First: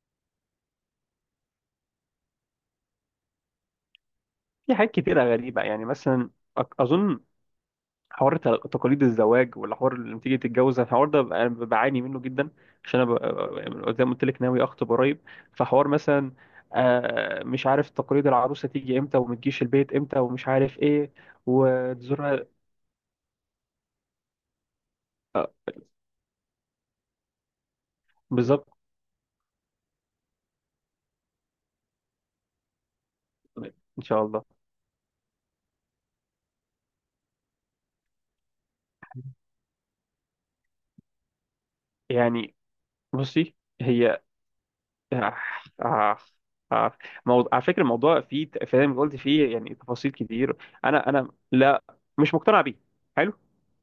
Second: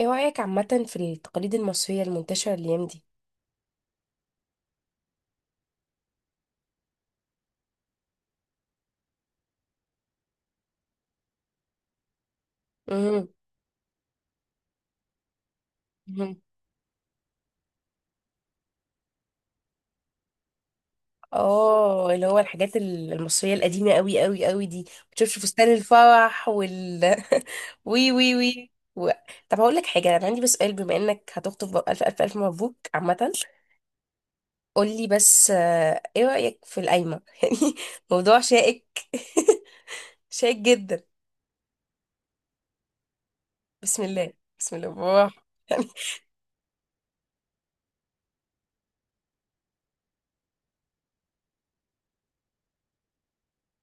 ايه رأيك عامة في التقاليد المصرية المنتشرة الأيام دي؟ في حاجات كتيرة غريبة يعني مثلا أظن حوار ت- تقاليد الزواج، ولا حوار لما تيجي تتجوز. الحوار ده، أنا بعاني منه جدا عشان أنا امم ب- زي ما قلت لك ناوي أخطب قريب. فحوار مثلا، مش عارف تقاليد العروسة تيجي إمتى وما تجيش البيت إمتى ومش عارف إيه اه، اللي هو وتزورها. الحاجات المصرية القديمة قوي قوي قوي دي. بتشوفش آه، فستان الفرح وال وي وي بالظبط. وي و... طب هقول لك حاجة، أنا عندي بس سؤال، بما إنك هتخطب بقى، ألف ألف ألف مبروك عامة. إن شاء الله. قول لي بس، ايه رأيك في القايمة؟ يعني موضوع شائك. شائك جدا. يعني بصي، بسم هي الله، بسم الله آه، بالراحة. يعني آه، آه، موضوع. على فكرة الموضوع فيه زي ما قلت فيه يعني تفاصيل كتير. أنا لا، مش مقتنع بيه. حلو.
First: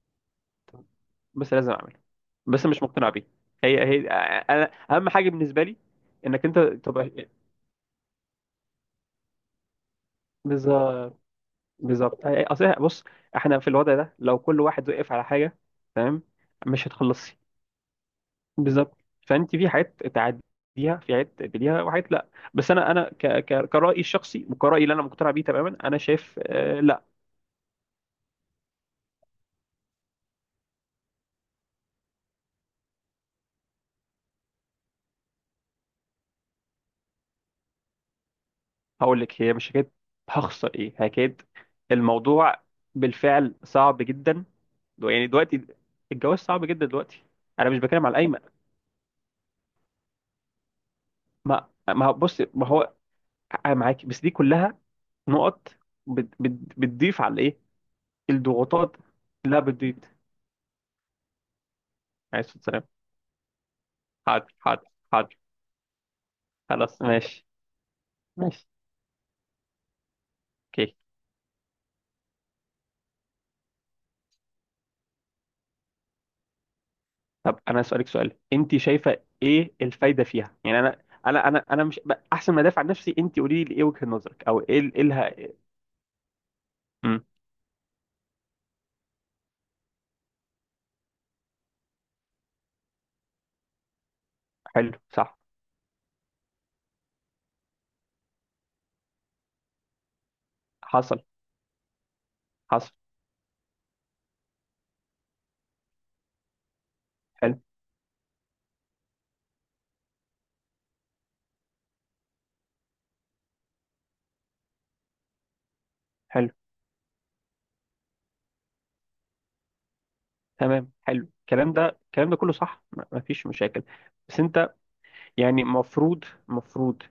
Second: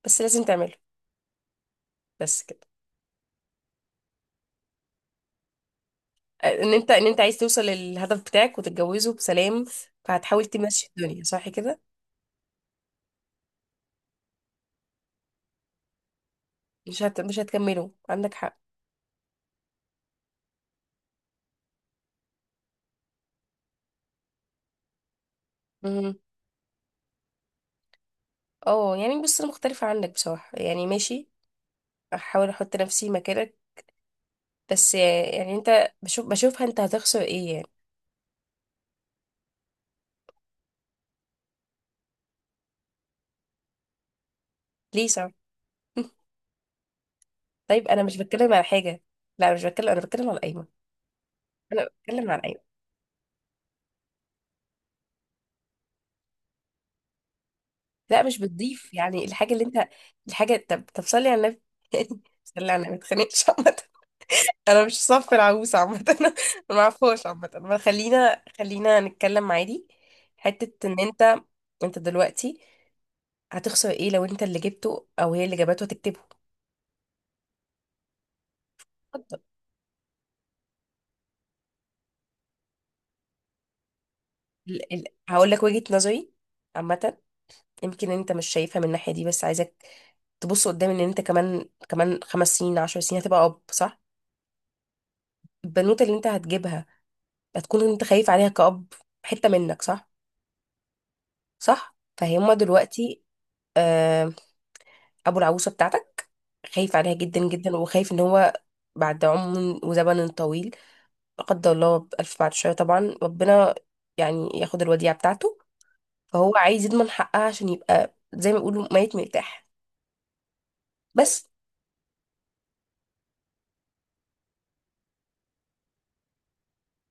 بس لازم تعمله. بس لازم اعمله. بس كده. بس مش مقتنع بيه. هي انا اهم حاجه بالنسبه لي انك انت ان انت تبقى. عايز توصل للهدف بتاعك وتتجوزه بسلام، فهتحاول تمشي بالظبط. الدنيا صح كده. بالظبط. اصل بص، احنا في الوضع ده لو كل واحد وقف على حاجه، تمام، مش هتخلصي. مش هتكمله، عندك حق. بالظبط. فانت في حاجات تعديها، في حاجات تقبليها وحاجات لا. بس انا كرأيي الشخصي وكرأيي اللي انا مقتنع بيه تماما، انا مهم. شايف لا. اه يعني بص، انا مختلفة عنك بصراحة، يعني ماشي، احاول احط نفسي مكانك. بس يعني انت بشوفها، انت هتخسر ايه يعني؟ هقول لك، هي مش حكايه. هخسر ايه؟ حكايه الموضوع بالفعل صعب جدا. ليه؟ يعني صح. دلوقتي الجواز صعب جدا دلوقتي. انا مش طيب انا بتكلم على مش الايمن. بتكلم على حاجة، لا مش بتكلم، انا بتكلم على القايمة، ما انا ما هو- بتكلم على بص، القايمة. ما هو انا معاك، بس دي كلها نقط بتضيف على الايه، لا مش بتضيف الضغوطات. يعني، الحاجة لا اللي انت، بتضيف. الحاجة، طب صلي على النبي. عليه الصلاه صلي على النبي، ما والسلام. تخانقش. حاضر انا حاضر مش صف حاضر. العروسه عامه، انا ما خلاص اعرفهاش ماشي. عامه، ما خلينا ماشي. خلينا نتكلم عادي. حته اوكي. ان انت، انت دلوقتي هتخسر ايه لو انت اللي جبته او هي اللي جابته هتكتبه؟ طب انا اسالك سؤال، انت شايفه اتفضل. ايه الفايده فيها؟ يعني انا مش ب- احسن ما ادافع عن نفسي، انت قولي لي ايه وجهه نظرك او ايه ال... ال... ايه لها. هقول لك وجهه نظري عامه. امم. يمكن انت مش شايفها من الناحيه دي، بس عايزك تبص قدام، ان انت كمان، كمان خمس سنين، عشر سنين هتبقى اب، صح؟ حلو، صح. البنوته اللي انت هتجيبها هتكون انت خايف عليها كأب، حته منك، صح؟ حصل، صح، فهما حصل. دلوقتي، آه، ابو العروسه بتاعتك خايف عليها جدا حلو. جدا، وخايف ان هو بعد عمر وزمن طويل، لا قدر الله، بألف، بعد شويه طبعا ربنا يعني ياخد الوديعه بتاعته، حلو. فهو عايز يضمن حقها عشان يبقى زي ما يقولوا ميت مرتاح. تمام، حلو. بس. الكلام ده، الكلام ده كله صح، ما فيش مشاكل. بس انت يعني مفروض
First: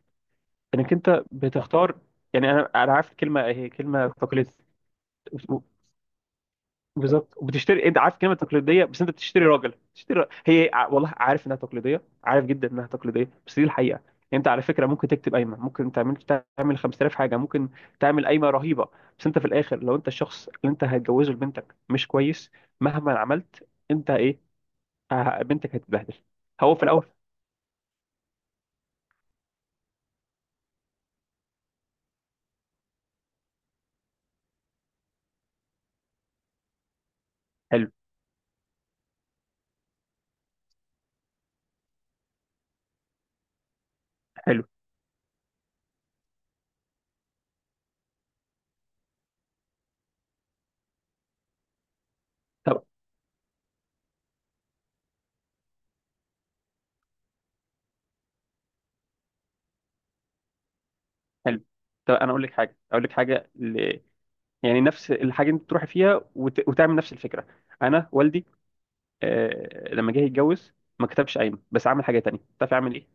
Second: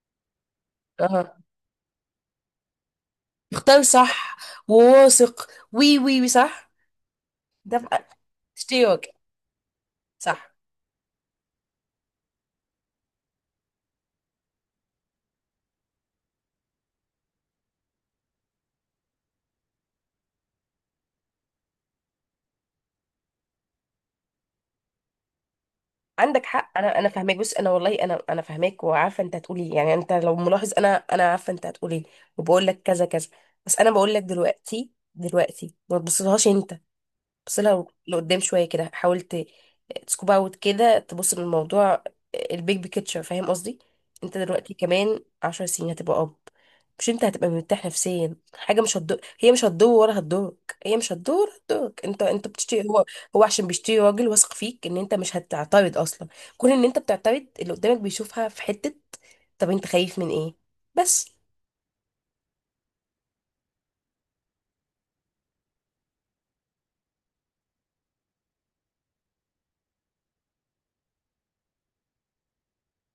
انك انت اها، بتختار. يعني انا عارف الكلمه، هي اختار، كلمه صح، فاكوليتيف. وواثق. وي وي وي صح، بالظبط. ده وبتشتري، انت بقى عارف كلمه تقليديه، بس اشتراك، انت بتشتري راجل، صح. هي والله عارف انها تقليديه، عارف جدا انها تقليديه، بس دي الحقيقه يعني. انت على فكره ممكن تكتب قايمه، ممكن تعمل 5000 حاجه، ممكن تعمل قايمه رهيبه، بس انت في الاخر لو انت الشخص اللي انت هتجوزه لبنتك مش كويس، مهما عملت انت ايه، بنتك هتتبهدل. عندك هو حق، في انا الاول. انا فاهماك، بص انا والله انا فاهماك وعارفه انت هتقولي إيه. يعني انت لو ملاحظ انا عارفه انت هتقولي إيه، وبقول لك كذا كذا. بس انا بقول لك دلوقتي، دلوقتي ما تبصلهاش انت، بس لو حلو. لقدام شوية كده حاولت تسكوب اوت كده، تبص للموضوع، البيج بيكتشر، فاهم قصدي؟ انت حلو. دلوقتي كمان عشر سنين هتبقى اب، مش انت هتبقى مرتاح نفسيا؟ حاجة مش هتضر، هي مش هتضر ولا هتضرك، هي مش هتضر ولا هتضرك. انت، انت طب، بتشتري، هو هو عشان بيشتري راجل واثق فيك ان انت مش هتعترض اصلا. كون ان انت بتعترض، اللي قدامك بيشوفها في حتة. طب انت خايف من ايه بس؟ حلو. طب انا اقول لك حاجه، يعني نفس الحاجه انت تروحي فيها وتعمل نفس الفكره. انا والدي، لما جه يتجوز، ما كتبش قايمه، بس عمل حاجه تانية، تعرف يعمل ايه؟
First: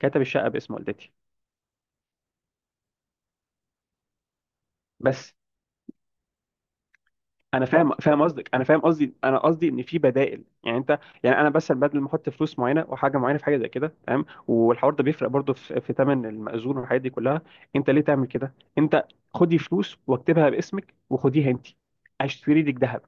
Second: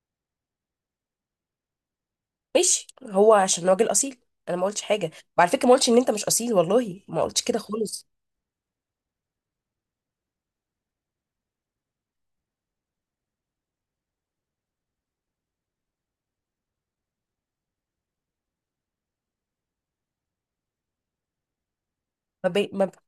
كتب الشقه باسم والدتي. ماشي، هو عشان راجل اصيل. انا ما قلتش حاجه، بس وعلى فكره ما قلتش ان انت مش اصيل، والله ما قلتش كده انا فاهم، خالص. فاهم قصدك، انا فاهم قصدي. انا قصدي ان في بدائل يعني. انت يعني انا بس بدل ما احط فلوس معينه وحاجه معينه في حاجه زي كده تمام، والحوار ده بيفرق برضه في في ثمن المأذون والحاجات دي كلها. انت ليه تعمل كده؟ انت خدي فلوس واكتبها باسمك وخديها انت، ما اشتري بي... لك ما... ب- ذهب،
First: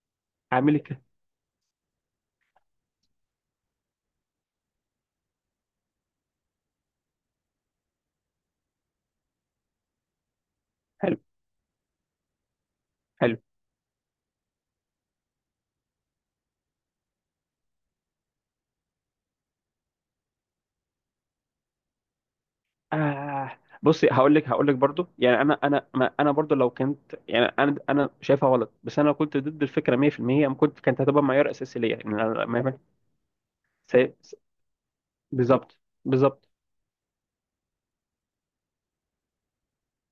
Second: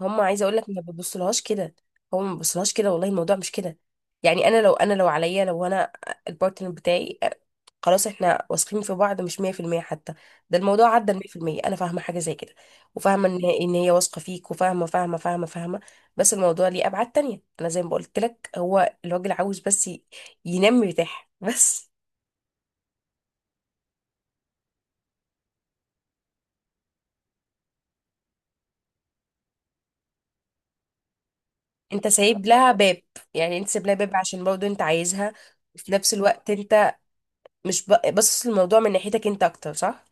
هم، عايزه اقول لك اعمل ما لك. ببصلهاش كده، هو ما ببصلهاش كده، والله الموضوع مش كده. يعني انا لو، انا لو عليا، لو انا البارتنر بتاعي، خلاص احنا واثقين في بعض مش 100% حتى، ده الموضوع عدى ال حلو. 100%. انا فاهمه حاجه زي كده، وفاهمه حلو. ان ان هي واثقه فيك، وفاهمه، فاهمه. بس الموضوع ليه ابعاد تانية، انا زي ما قلت لك، هو الراجل عاوز بس ينام مرتاح. بس. آه بصي، هقول لك، هقول لك برضو يعني انا انا ما انا برضو لو كنت، يعني انا شايفها غلط، بس انا لو كنت ضد الفكره 100%، أنا كنت، كانت هتبقى معيار اساسي ليا، انت ان انا سايب لها باب، يعني انت سايب لها سي- باب س- عشان برضه انت عايزها، بالظبط. وفي نفس بالظبط. الوقت انت مش ب- باصص الموضوع من ناحيتك انت اكتر، صح؟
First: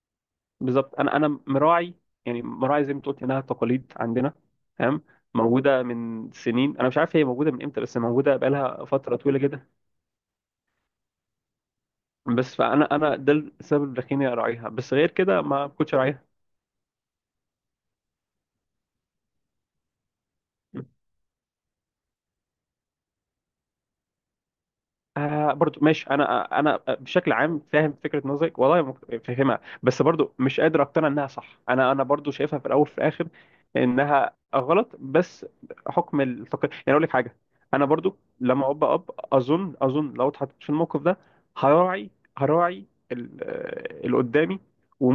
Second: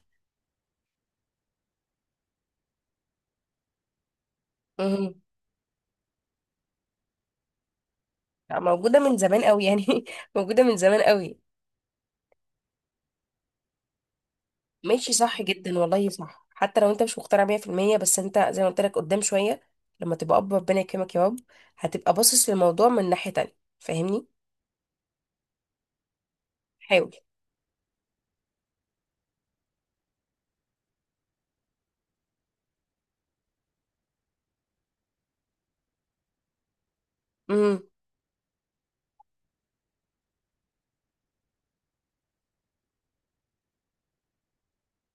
بالظبط. انا مراعي، يعني مراعي زي ما أنت قلت انها تقاليد عندنا. تمام. امم. موجوده من سنين، انا مش عارف هي موجوده من امتى، بس موجوده بقالها موجودة من فتره طويله زمان قوي جدا. يعني، موجودة من زمان قوي. بس فانا، انا ده السبب اللي خليني اراعيها، بس غير ماشي صح كده ما جدا، كنتش والله اراعيها. صح. حتى لو انت مش مقتنع 100%، بس انت زي ما قلت لك قدام شوية، لما تبقى اب ربنا يكرمك يا رب، هتبقى باصص للموضوع من ناحية تانية، فاهمني؟ آه برضو ماشي، انا حاول. بشكل عام فاهم فكره نظرك، والله فاهمها، بس برضو مش قادر اقتنع انها صح. انا برضو شايفها في الاول وفي الاخر انها غلط، بس حكم التقييم. يعني اقول لك حاجه، امم. انا برضو لما ابقى اب، اظن لو اتحطيت في الموقف ده هراعي، هراعي اللي قدامي،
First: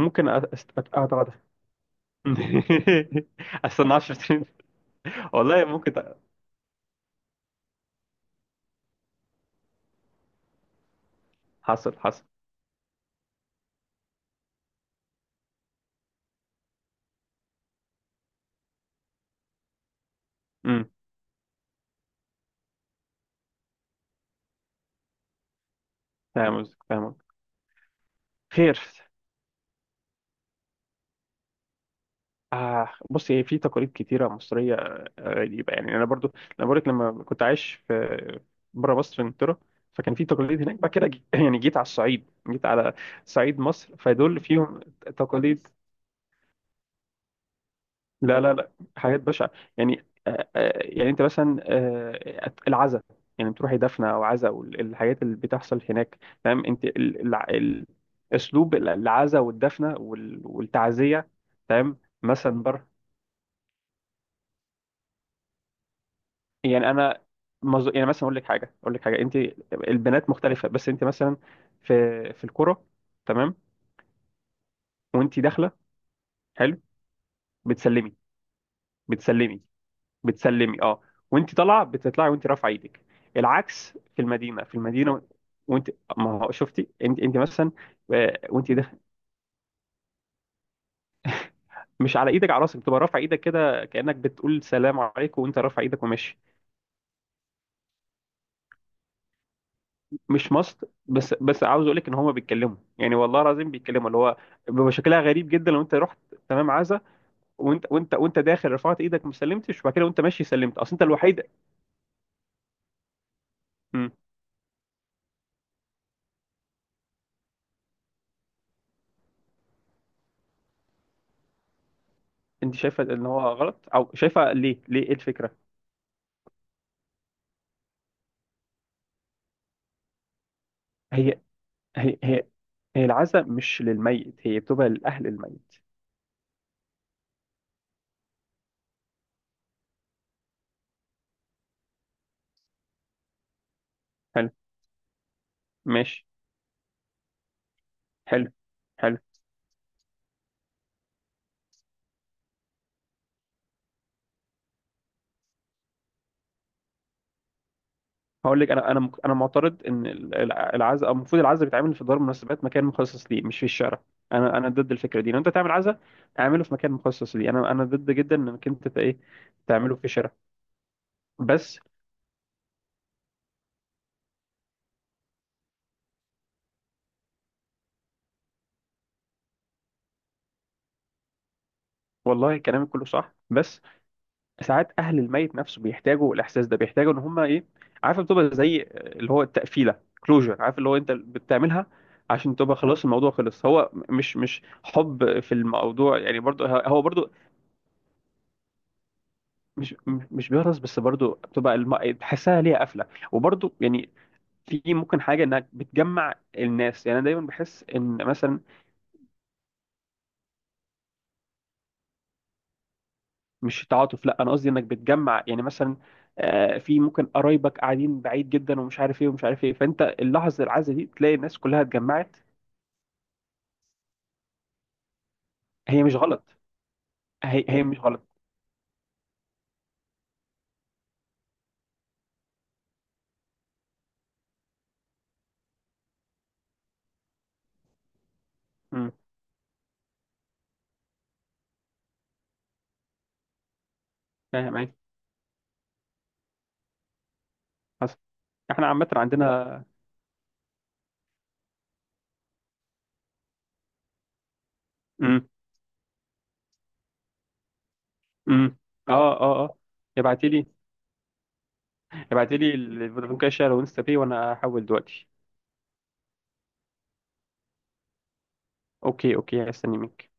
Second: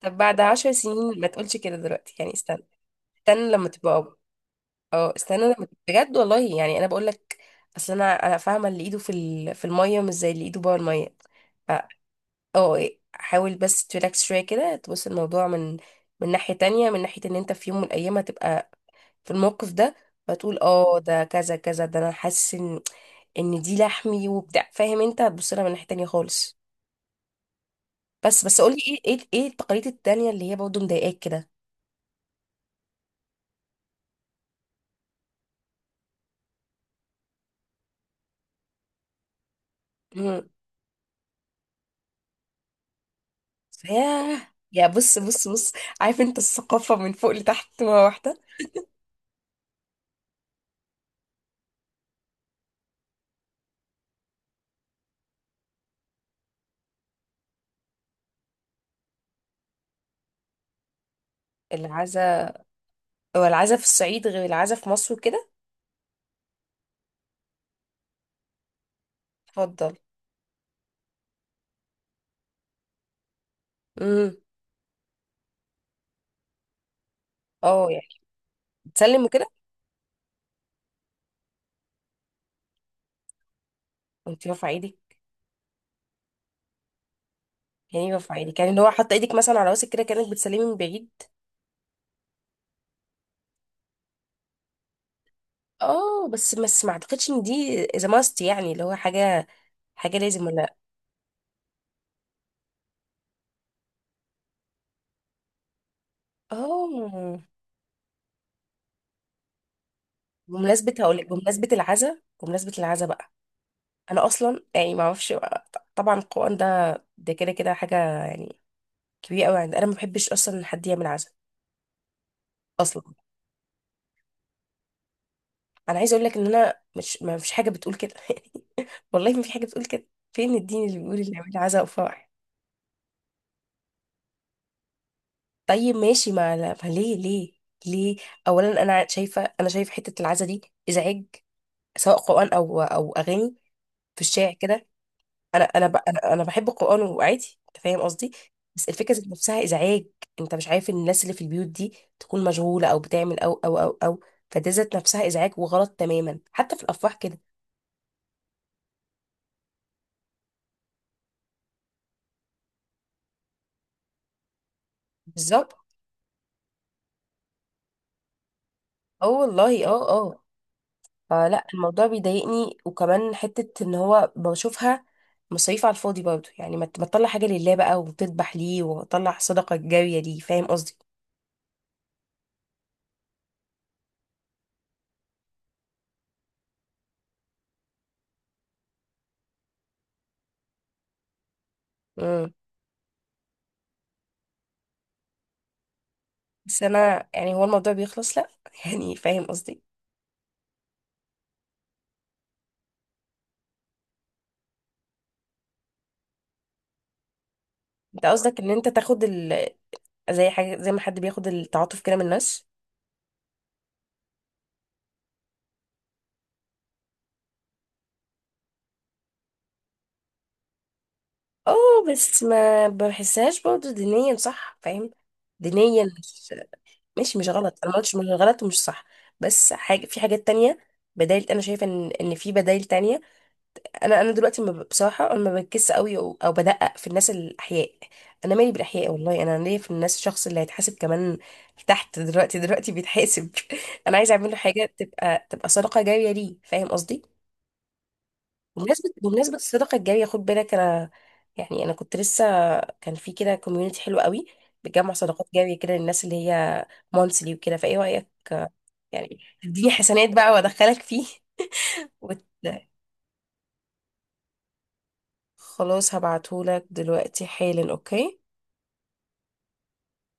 طب بعد عشر سنين ما اتغاضى. تقولش كده دلوقتي يعني، استنى، استنى لما استنى تبقى 10 اب. سنين. اه استنى. انا والله ممكن بجد والله يعني انا بقول لك، اصل انا فاهمه اللي ايده في الميه مش زي اللي ايده جوه الميه. ف، حصل، حصل. اه حاول بس تريلاكس شويه كده، تبص الموضوع من، من ناحيه تانية، من ناحيه ان انت في يوم من الايام هتبقى في الموقف ده، فتقول امم. اه ده كذا كذا، ده انا حاسس ان ان دي لحمي وبتاع، فاهم؟ انت هتبص لها من ناحيه تانية خالص. فاهم قصدك، فاهم قصدك. بس بس قولي، خير. ايه ايه ايه التقاليد التانية اللي هي برضه مضايقاك كده؟ آه بصي، هي في تقاليد كتيرة مصرية غريبة يعني. أنا برضو، أنا بقولك لما كنت عايش في بره مصر في إنجلترا فكان في امم. تقاليد هناك، بعد كده يعني جيت على الصعيد، جيت على صعيد مصر، ياه، فدول فيهم يا بص بص تقاليد. بص، عارف انت الثقافه من فوق لتحت مره واحده. لا، حاجات بشعة. يعني آه، يعني أنت مثلا آه العزاء، يعني بتروحي دفنة أو عزاء والحاجات اللي بتحصل هناك. تمام. أنت أسلوب العزاء والدفنة والتعزية. تمام. العزا، مثلا. هو العزا في الصعيد غير العزا في مصر كده؟ يعني انا يعني مثلا اقول لك حاجه، اقول لك حاجه. انت اتفضل. البنات مختلفه، بس انت مثلا في في الكوره تمام، امم. وانت داخله، حلو، اه يعني بتسلمي. بتسلم كده بتسلمي بتسلمي اه. وانت طالعه بتطلعي وانت رافعه ايدك. العكس في وانت المدينه رافعه في ايدك؟ المدينه وانت، ما هو شفتي انت، انت مثلا يعني ايه رافعه ايدك، يعني وانت اللي هو داخل، حاطه ايدك مثلا على راسك كده كانك بتسلمي من بعيد؟ مش على ايدك، على راسك، بتبقى رافعه ايدك كده كانك بتقول سلام عليكم، وانت رافع ايدك اه وماشي. بس بس ما اعتقدش ان دي اذا ماست، يعني اللي هو حاجه حاجه لازم مش ولا لأ. ماست، بس بس عاوز اقول لك ان هما بيتكلموا، يعني والله العظيم بيتكلموا اللي هو بيبقى شكلها غريب جدا لو انت رحت تمام عزا، اه، وانت داخل رفعت ايدك ما سلمتش، وبعد كده وانت ماشي سلمت، اصل بمناسبه انت هقول لك، الوحيد. بمناسبه العزا، بمناسبه العزا بقى، امم. انا اصلا يعني ما اعرفش بقى. طبعا القران ده، ده كده كده حاجه يعني كبيره قوي عندي، انا ما بحبش اصلا ان حد يعمل عزا انت اصلا. شايفه ان هو غلط، او شايفه ليه؟ ليه ايه الفكره؟ انا عايزه اقول لك ان انا مش، ما مفيش حاجه بتقول كده، والله ما في حاجه بتقول كده. فين الدين اللي بيقول اللي هي يعمل عزاء هي وفرح؟ هي هي العزا مش للميت، هي بتبقى لاهل الميت. طيب ماشي، ما ليه، ليه، ليه؟ اولا انا شايفه، انا شايفه حته العزاء دي ازعاج، سواء قران او او اغاني في حلو. الشارع كده. انا انا ب- ماشي. انا أنا بحب القران وعادي، انت فاهم قصدي، حلو. بس الفكره حلو. ذات نفسها ازعاج. انت مش عارف ان الناس اللي في البيوت دي تكون مشغوله او بتعمل او او او او، فده ذات نفسها ازعاج وغلط تماما، حتى في الافراح كده. هقول لك انا، انا معترض ان العزاء، المفروض العزاء بيتعمل في دار المناسبات، مكان مخصص ليه، مش في الشارع. انا ضد الفكره دي. لو انت تعمل بالظبط. عزاء اعمله في مكان مخصص ليه. انا ضد جدا انك انت ايه اه والله، تعمله في اه الشارع. اه. فلا، بس الموضوع بيضايقني، وكمان حتة ان هو بشوفها مصاريف على الفاضي برضه، يعني ما تطلع حاجة لله بقى، وتذبح ليه، وتطلع صدقة جارية ليه، فاهم قصدي؟ والله كلامك كله صح، بس ساعات اهل الميت نفسه بيحتاجوا الاحساس ده، بيحتاجوا ان هم ايه، عارف، بتبقى زي اللي هو التقفيله، كلوجر عارف، اللي هو انت بتعملها امم. عشان تبقى خلاص الموضوع خلص. هو مش حب في الموضوع يعني، برضه بس هو انا برضه يعني، هو الموضوع بيخلص لا، يعني فاهم قصدي؟ مش بيهرس، بس برضو بتبقى تحسها ليها قفله. وبرضو يعني في ممكن حاجه انك بتجمع الناس. يعني انا دايما بحس ان انت قصدك مثلا، ان انت تاخد زي حاجة، زي ما حد بياخد التعاطف كده من الناس؟ مش تعاطف لا، انا قصدي انك بتجمع، يعني مثلا في ممكن قرايبك قاعدين بعيد جدا ومش عارف ايه ومش عارف ايه، فانت اللحظه العزه دي تلاقي الناس اه، كلها اتجمعت. بس ما بحسهاش برضه دينيا، صح فاهم؟ هي دينيا مش غلط. مش، ماشي مش هي غلط، هي انا ما مش قلتش مش غلط. غلط ومش صح. بس حاجة، في حاجات تانية، بدايل، انا شايفة ان ان في بدايل تانية. انا انا دلوقتي ما ب- بصراحه، انا ما بركزش قوي او، أو بدقق في الناس الاحياء. انا مالي بالاحياء امم. والله، انا ليا في الناس الشخص اللي هيتحاسب، كمان تحت دلوقتي، دلوقتي بيتحاسب. انا عايزه اعمل له فاهم حاجه ايه. تبقى، تبقى صدقه جاريه ليه، فاهم قصدي؟ حصل. احنا عامه بمناسبه، بمناسبه عندنا. الصدقه الجاريه خد بالك. انا يعني انا كنت لسه، كان في كده كوميونتي حلو قوي بتجمع صدقات امم. جاريه كده للناس، اللي هي مونثلي وكده، فايه رايك؟ امم. اه يعني اه اه. تديني حسنات ابعتي بقى لي، وادخلك فيه. وت... ابعتي لي الفودافون كاش شير وانستا باي وانا هحول دلوقتي. خلاص هبعتهولك دلوقتي حالا، اوكي. اوكي. اوكي، هستني منك.